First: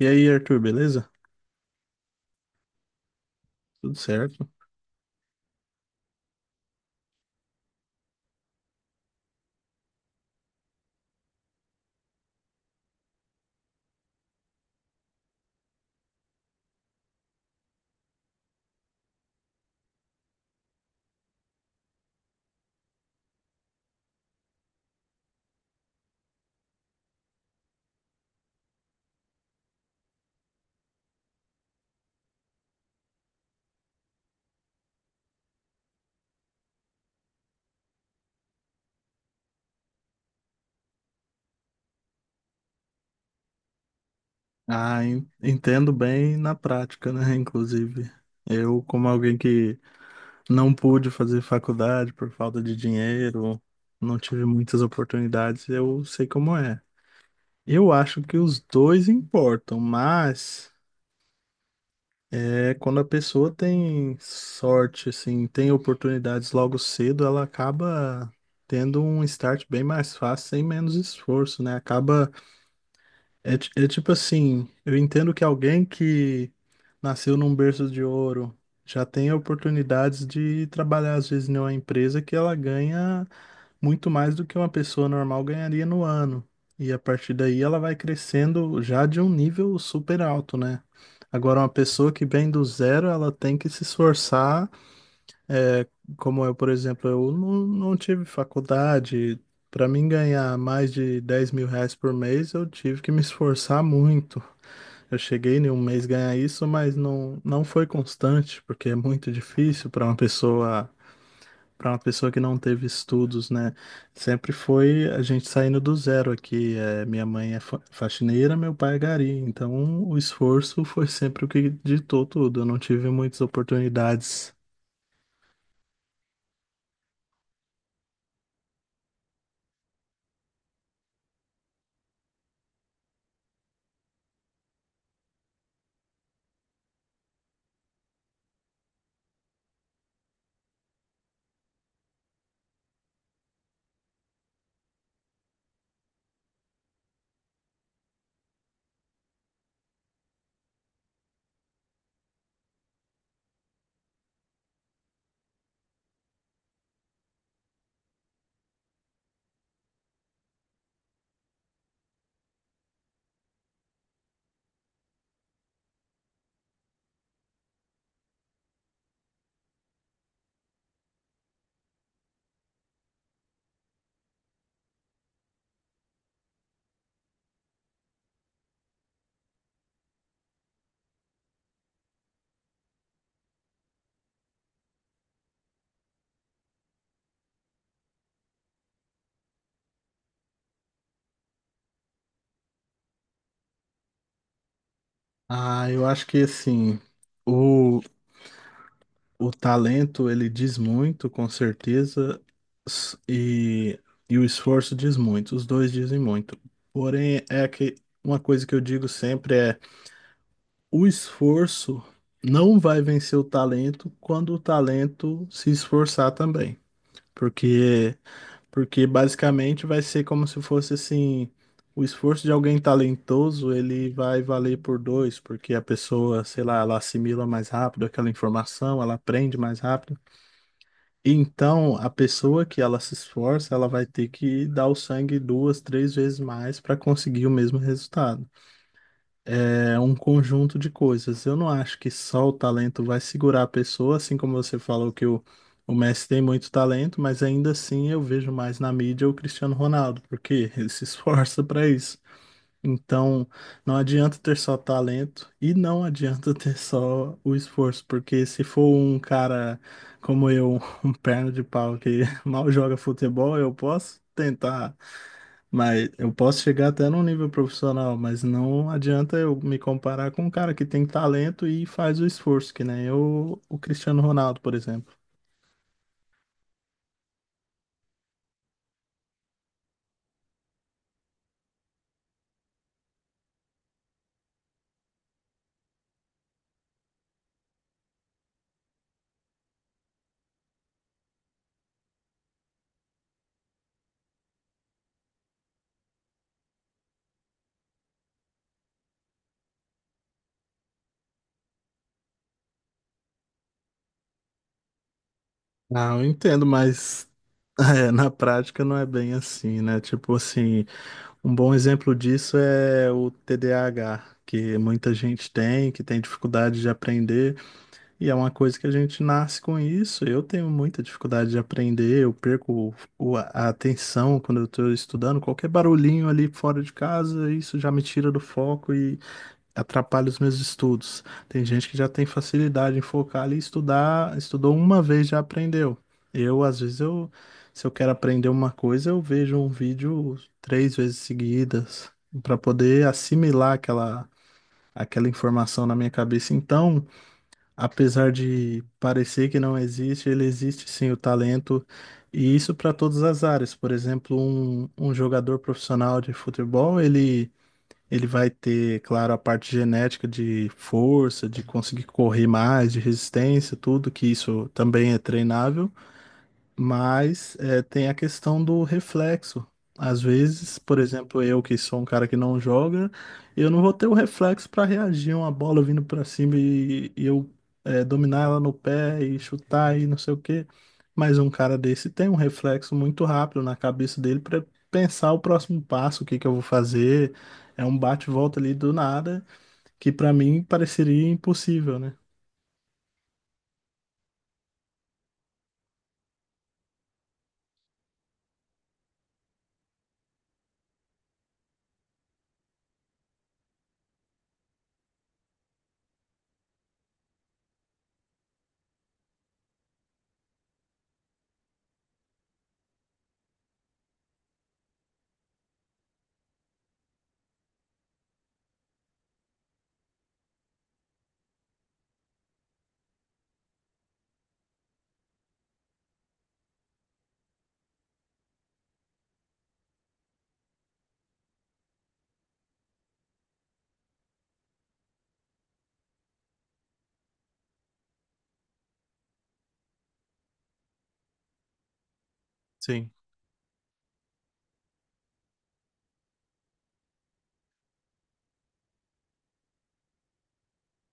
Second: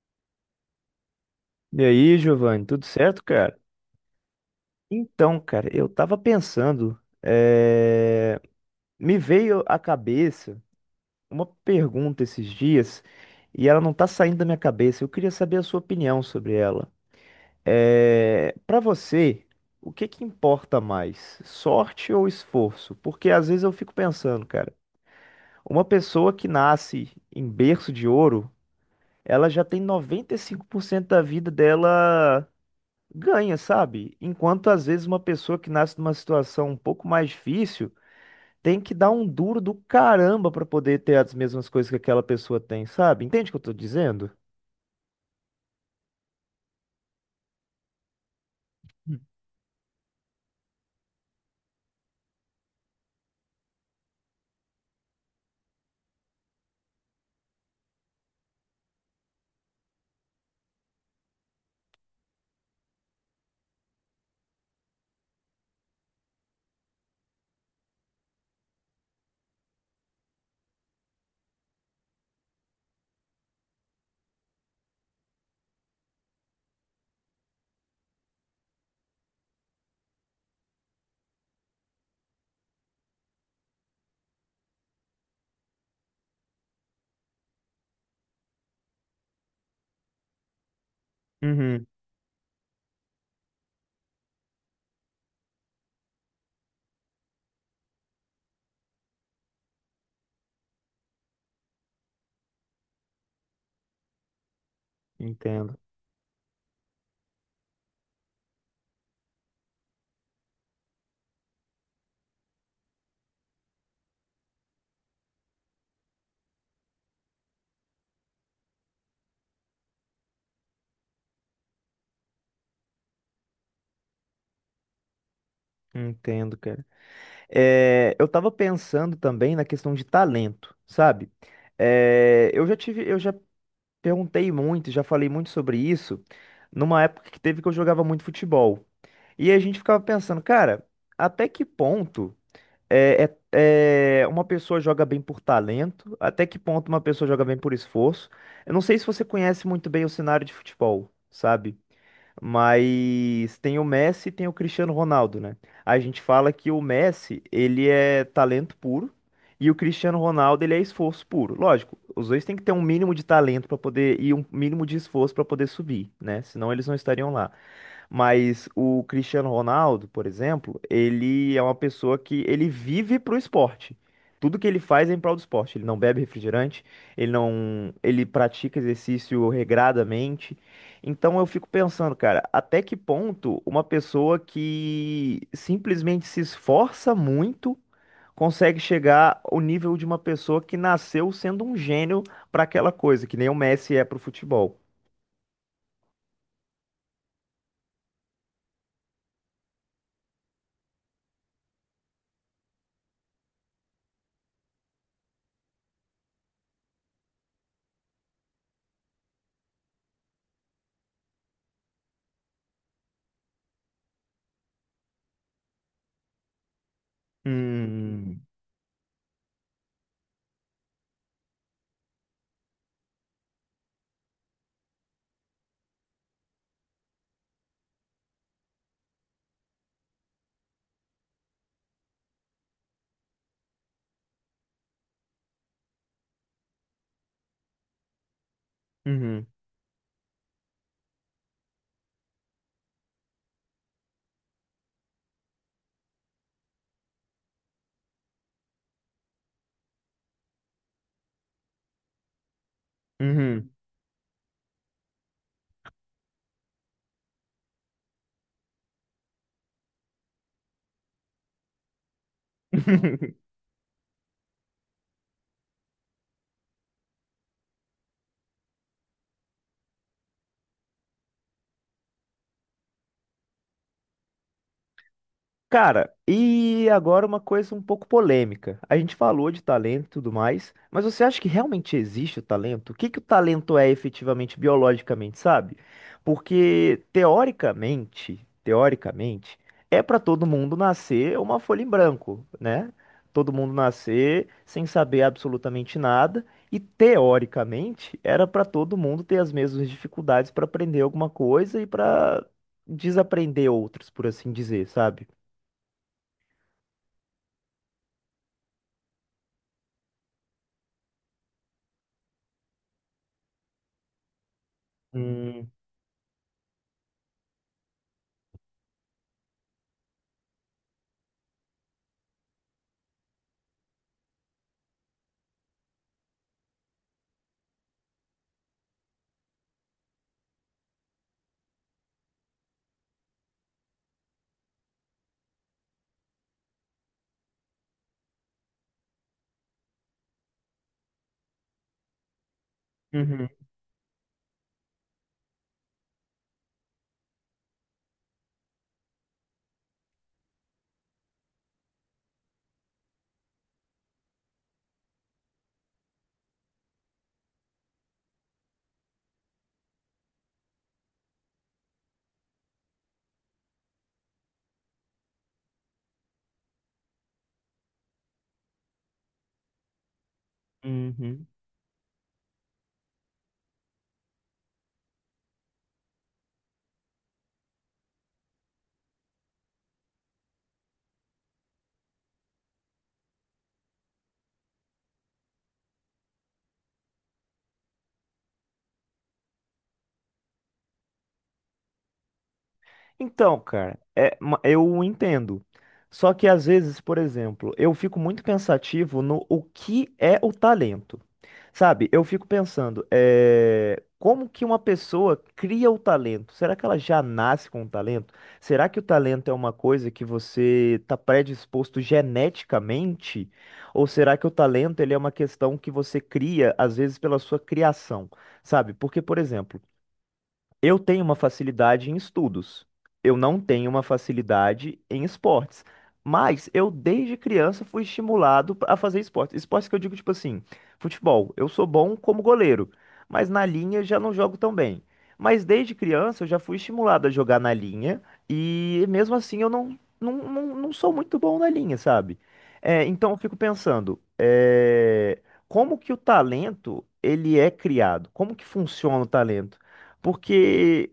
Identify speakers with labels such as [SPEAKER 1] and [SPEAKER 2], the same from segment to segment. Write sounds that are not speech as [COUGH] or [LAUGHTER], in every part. [SPEAKER 1] E aí, Arthur, beleza?
[SPEAKER 2] E aí, Giovanni, tudo certo, cara?
[SPEAKER 1] Tudo certo?
[SPEAKER 2] Então, cara, eu tava pensando, eh, me veio à cabeça uma pergunta esses dias e ela não tá saindo da minha cabeça. Eu queria saber a sua opinião sobre ela. Para você, o que que importa mais, sorte ou esforço? Porque às vezes eu fico pensando, cara, uma pessoa que nasce em berço de ouro, ela já tem 95% da vida dela ganha, sabe? Enquanto às vezes uma pessoa que nasce numa situação um pouco mais difícil tem que dar um duro do caramba pra poder ter as mesmas coisas que aquela pessoa tem, sabe? Entende o que eu tô dizendo?
[SPEAKER 1] Ah, entendo bem na prática, né? Inclusive, eu, como alguém que não pude fazer faculdade por falta de dinheiro, não tive muitas oportunidades, eu sei como é. Eu acho que os dois importam, mas quando a pessoa tem sorte, assim, tem oportunidades logo cedo, ela acaba tendo um start bem mais fácil, sem menos esforço, né? É tipo assim, eu entendo que alguém que nasceu num berço de ouro já tem oportunidades de trabalhar, às vezes, em uma empresa que ela ganha muito mais do que uma pessoa normal ganharia no ano. E a partir daí ela vai crescendo já de um nível super alto, né? Agora, uma
[SPEAKER 2] Uhum.
[SPEAKER 1] pessoa que vem do zero, ela tem que se esforçar é, como eu, por exemplo, eu não tive faculdade. Para mim ganhar mais de R$ 10.000 por mês, eu tive que me esforçar muito. Eu cheguei em
[SPEAKER 2] Entendo,
[SPEAKER 1] um mês ganhar isso, mas não foi constante, porque é muito difícil para uma pessoa que não teve estudos, né? Sempre foi a gente saindo do zero aqui. É, minha mãe é faxineira, meu pai é gari. Então o esforço foi sempre o que ditou tudo. Eu não tive muitas oportunidades.
[SPEAKER 2] entendo, cara. Eu tava pensando também na questão de talento, sabe? Eu já perguntei muito, já falei muito sobre isso numa época que teve que eu jogava muito futebol. E a gente ficava pensando, cara, até que ponto É, uma pessoa joga bem por talento, até que ponto uma pessoa joga bem por esforço. Eu não sei se você conhece muito bem o cenário de futebol, sabe? Mas tem o Messi e tem o Cristiano Ronaldo, né? A gente fala que o Messi, ele é talento puro e o Cristiano Ronaldo, ele é esforço puro. Lógico, os dois têm que ter um mínimo de talento para poder e um mínimo de esforço para poder subir, né? Senão eles não estariam lá. Mas o Cristiano Ronaldo, por exemplo, ele é uma pessoa que ele vive pro esporte. Tudo que ele faz é em prol do esporte. Ele não bebe refrigerante, ele não, ele pratica exercício regradamente. Então eu fico pensando, cara, até que ponto uma pessoa que simplesmente se esforça muito consegue chegar ao nível de uma pessoa que nasceu sendo um gênio para aquela coisa, que nem o Messi é pro futebol.
[SPEAKER 1] Ah, eu acho que assim, o, o talento ele diz muito, com certeza, s- e, e o esforço diz muito, os dois dizem muito. Porém, é que uma coisa que eu digo sempre é: o esforço não vai vencer o talento quando o talento se esforçar também. Porque
[SPEAKER 2] Hum,
[SPEAKER 1] porque basicamente vai ser como se fosse assim, o esforço de alguém talentoso, ele vai valer por dois, porque a pessoa, sei lá, ela assimila mais rápido aquela informação, ela aprende mais rápido. E então, a pessoa que ela se esforça, ela vai ter que dar o sangue duas, três vezes mais para conseguir o mesmo resultado.
[SPEAKER 2] uhum,
[SPEAKER 1] É um conjunto de coisas. Eu não acho que só o talento vai segurar a pessoa, assim como você falou que o Messi tem muito talento, mas ainda assim eu vejo mais na mídia o Cristiano Ronaldo, porque [LAUGHS] ele se esforça para isso. Então,
[SPEAKER 2] uhum.
[SPEAKER 1] não adianta ter só talento e não adianta [LAUGHS] ter só o esforço, porque se for um cara como eu, [LAUGHS] um perna de pau que [LAUGHS] mal joga
[SPEAKER 2] [LAUGHS]
[SPEAKER 1] futebol, eu posso tentar, mas eu posso chegar até num nível profissional, mas não adianta eu me comparar com um cara que tem talento e faz o esforço, que nem eu, o Cristiano Ronaldo, por exemplo.
[SPEAKER 2] Cara, e agora uma coisa um pouco polêmica. A gente falou de talento e tudo mais, mas você acha que realmente existe o talento? O que que o talento é efetivamente biologicamente, sabe? Porque teoricamente, é para todo mundo nascer uma folha em branco, né? Todo mundo nascer sem saber absolutamente nada e teoricamente era para todo mundo ter as mesmas dificuldades para aprender alguma coisa e para desaprender outras, por assim dizer, sabe?
[SPEAKER 1] Ah, eu entendo, mas [LAUGHS] é, na prática não é bem assim, né? Tipo assim, um bom exemplo disso é o TDAH, que muita gente
[SPEAKER 2] Hum,
[SPEAKER 1] tem, que tem dificuldade de aprender. E é uma coisa que a gente nasce com isso. Eu tenho muita dificuldade de aprender, eu perco a atenção quando eu estou estudando. Qualquer barulhinho ali fora de casa, isso já me tira do foco e atrapalha os meus estudos. Tem gente que já tem facilidade em focar ali e estudar, estudou uma vez já aprendeu. Eu, às vezes, se eu quero aprender uma coisa, eu vejo um vídeo três vezes seguidas para poder
[SPEAKER 2] uhum,
[SPEAKER 1] assimilar aquela informação na minha cabeça. Então, apesar de parecer que não existe, ele existe sim, o talento, e isso para todas as áreas. Por exemplo, um jogador profissional de futebol, ele vai ter, claro, a parte genética de força, de conseguir correr mais, de resistência, tudo que isso também é treinável. Mas é, tem a questão do reflexo. Às vezes, por exemplo,
[SPEAKER 2] uhum.
[SPEAKER 1] eu que sou um cara que não joga, eu não vou ter o reflexo para reagir a uma bola vindo para cima e eu dominar ela no pé e chutar e não sei o quê. Mas um cara desse tem um reflexo muito rápido na cabeça dele para pensar o próximo passo, o que que eu vou fazer. É um bate-volta ali do nada, que para mim pareceria impossível, né?
[SPEAKER 2] Então, cara, eu entendo. Só que às vezes, por exemplo, eu fico muito pensativo no o que é o talento. Sabe, eu fico pensando, como que uma pessoa cria o talento? Será que ela já nasce com o talento? Será que o talento é uma coisa que você está predisposto geneticamente? Ou será que o talento ele é uma questão que você cria, às vezes, pela sua criação? Sabe, porque, por exemplo. Eu tenho uma facilidade em estudos. Eu não tenho uma facilidade em esportes. Mas eu, desde criança, fui estimulado a fazer esportes. Esportes que eu digo, tipo assim, futebol. Eu sou bom como goleiro, mas na linha já não jogo tão bem. Mas desde criança eu já fui estimulado a jogar na linha e mesmo assim eu não sou muito bom na linha, sabe? É,
[SPEAKER 1] Sim.
[SPEAKER 2] então eu fico pensando, como que o talento ele é criado? Como que funciona o talento? Porque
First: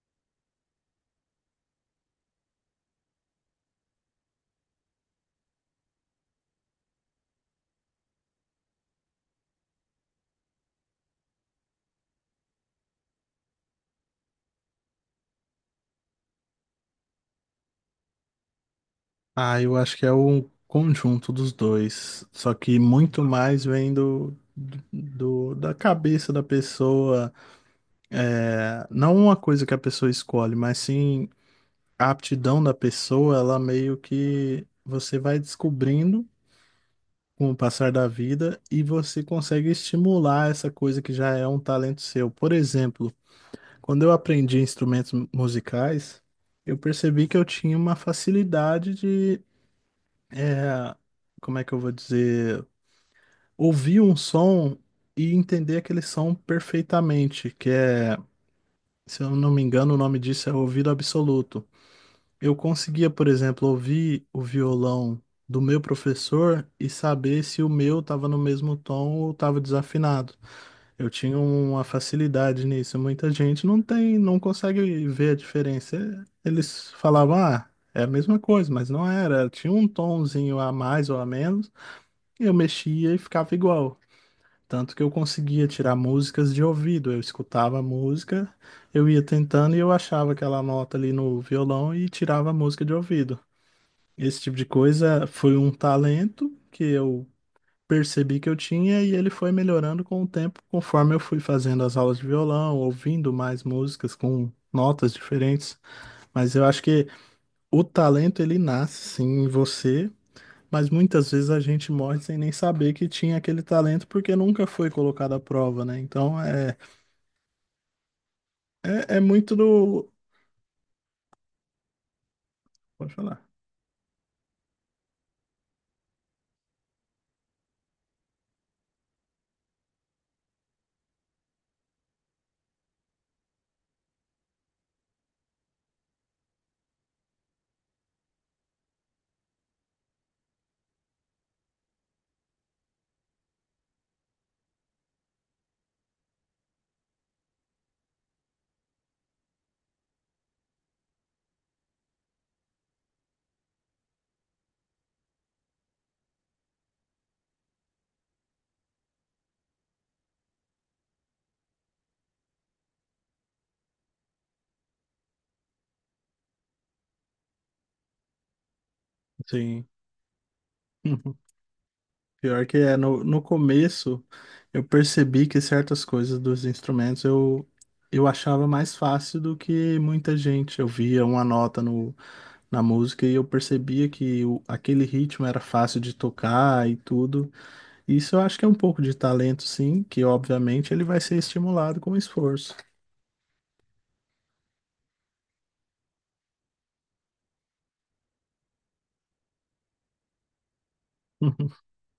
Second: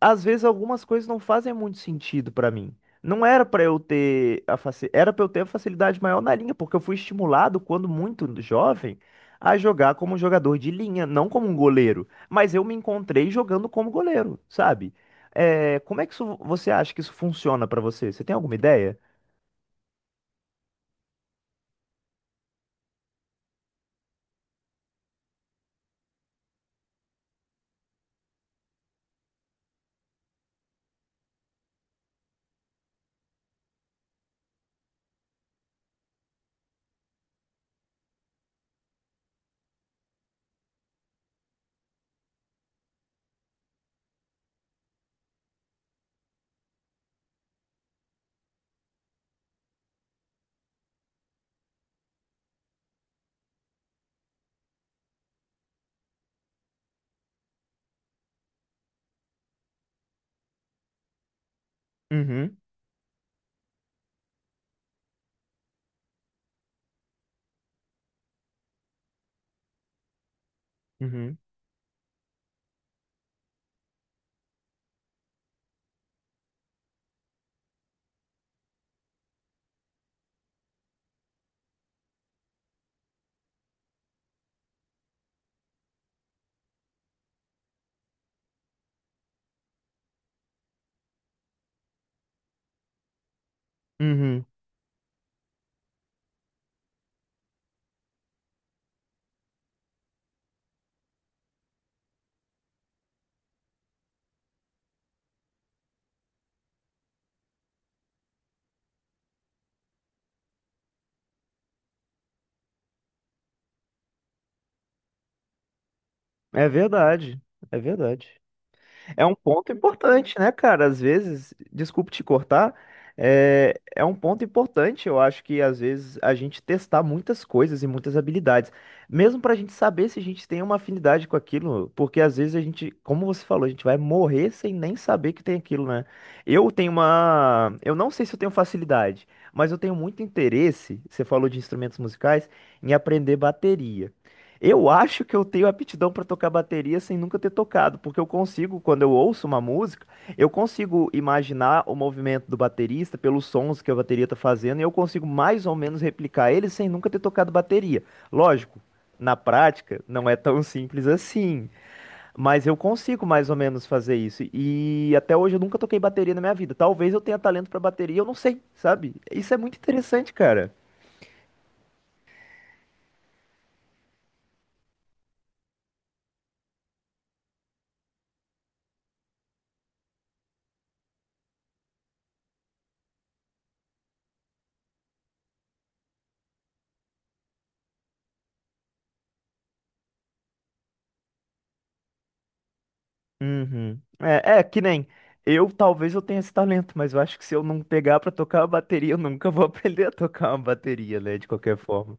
[SPEAKER 2] às vezes algumas coisas não fazem muito sentido pra mim. Não era pra eu ter a era para eu ter a facilidade maior na linha, porque eu fui estimulado quando muito jovem a jogar como um jogador de linha, não como um goleiro, mas eu me encontrei jogando como goleiro, sabe? Como é que isso, você acha que isso funciona pra você? Você tem alguma ideia?
[SPEAKER 1] Ah, eu acho que é o conjunto dos dois. Só que muito mais vem da cabeça da pessoa. Não uma coisa que a pessoa escolhe, mas sim a aptidão da pessoa, ela meio que você vai descobrindo com o passar da vida e você consegue estimular essa coisa que já é um talento seu. Por exemplo, quando eu aprendi instrumentos musicais, eu percebi que eu tinha uma facilidade de é, como é que eu vou dizer? Ouvir um som e entender aquele som perfeitamente, que é, se eu não me engano, o nome disso é ouvido absoluto. Eu
[SPEAKER 2] Uhum,
[SPEAKER 1] conseguia, por exemplo, ouvir o violão do meu professor e saber se o meu estava no mesmo tom ou estava desafinado. Eu
[SPEAKER 2] uhum,
[SPEAKER 1] tinha uma facilidade nisso. Muita gente não tem, não consegue ver a diferença. Eles falavam, ah, é a mesma coisa, mas não era. Tinha um tonzinho a mais ou a menos. Eu mexia e ficava igual. Tanto que eu conseguia tirar músicas de ouvido. Eu escutava a música, eu ia tentando e eu achava aquela nota ali no violão e tirava a música de ouvido. Esse
[SPEAKER 2] uhum.
[SPEAKER 1] tipo de coisa foi um talento que eu percebi que eu tinha e ele foi melhorando com o tempo, conforme eu fui fazendo as aulas de violão, ouvindo mais músicas com notas diferentes. Mas eu acho que o talento ele nasce sim em você. Mas muitas vezes a gente morre sem nem saber que tinha aquele talento porque nunca foi colocado à prova, né? Então
[SPEAKER 2] É
[SPEAKER 1] é,
[SPEAKER 2] verdade, é verdade.
[SPEAKER 1] é, é
[SPEAKER 2] É um
[SPEAKER 1] muito
[SPEAKER 2] ponto
[SPEAKER 1] do.
[SPEAKER 2] importante, né, cara? Às vezes, desculpe te cortar,
[SPEAKER 1] Pode falar.
[SPEAKER 2] é um ponto importante, eu acho que às vezes a gente testar muitas coisas e muitas habilidades, mesmo pra gente saber se a gente tem uma afinidade com aquilo, porque às vezes a gente, como você falou, a gente vai morrer sem nem saber que tem aquilo, né? Eu tenho uma. Eu não sei se eu tenho facilidade, mas eu tenho muito interesse, você falou de instrumentos musicais, em aprender bateria. Eu acho que eu tenho aptidão para tocar bateria sem nunca ter tocado, porque eu consigo, quando eu ouço uma música, eu consigo imaginar o movimento do baterista pelos sons que a bateria tá fazendo e eu consigo mais ou menos replicar ele sem nunca ter tocado bateria. Lógico, na prática não é tão simples assim, mas eu consigo mais ou menos fazer isso. E até hoje eu nunca toquei bateria na minha vida. Talvez eu tenha talento para bateria, eu não sei, sabe? Isso é muito
[SPEAKER 1] Sim.
[SPEAKER 2] interessante, cara.
[SPEAKER 1] [LAUGHS] Pior que é, no começo eu percebi que certas coisas dos instrumentos eu achava mais fácil do que muita gente. Eu via uma nota no, na música e eu percebia que aquele ritmo era fácil de tocar e tudo. Isso eu acho que é um pouco de talento, sim, que obviamente ele vai ser estimulado com esforço.
[SPEAKER 2] Uhum. É que nem eu, talvez eu tenha esse talento, mas eu acho que se eu não pegar pra tocar a bateria, eu nunca vou [LAUGHS] aprender a tocar uma bateria, né? De qualquer
[SPEAKER 1] [LAUGHS]
[SPEAKER 2] forma.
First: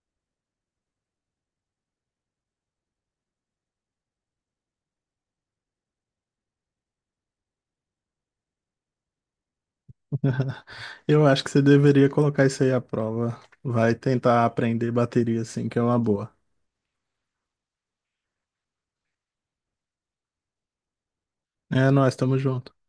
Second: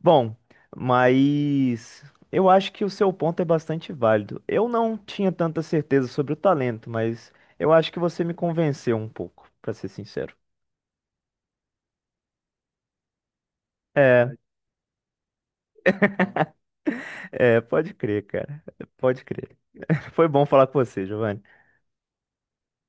[SPEAKER 2] Bom, mas eu acho que o seu ponto é bastante válido. Eu não tinha tanta certeza sobre o talento, mas eu acho que você me convenceu um pouco, pra ser sincero.
[SPEAKER 1] Eu acho que você deveria colocar isso aí à prova. Vai
[SPEAKER 2] É,
[SPEAKER 1] tentar aprender bateria, assim, que é uma boa.
[SPEAKER 2] é, pode crer, cara. Pode crer. [LAUGHS] Foi bom falar com você, Giovanni.
[SPEAKER 1] É, nós estamos juntos.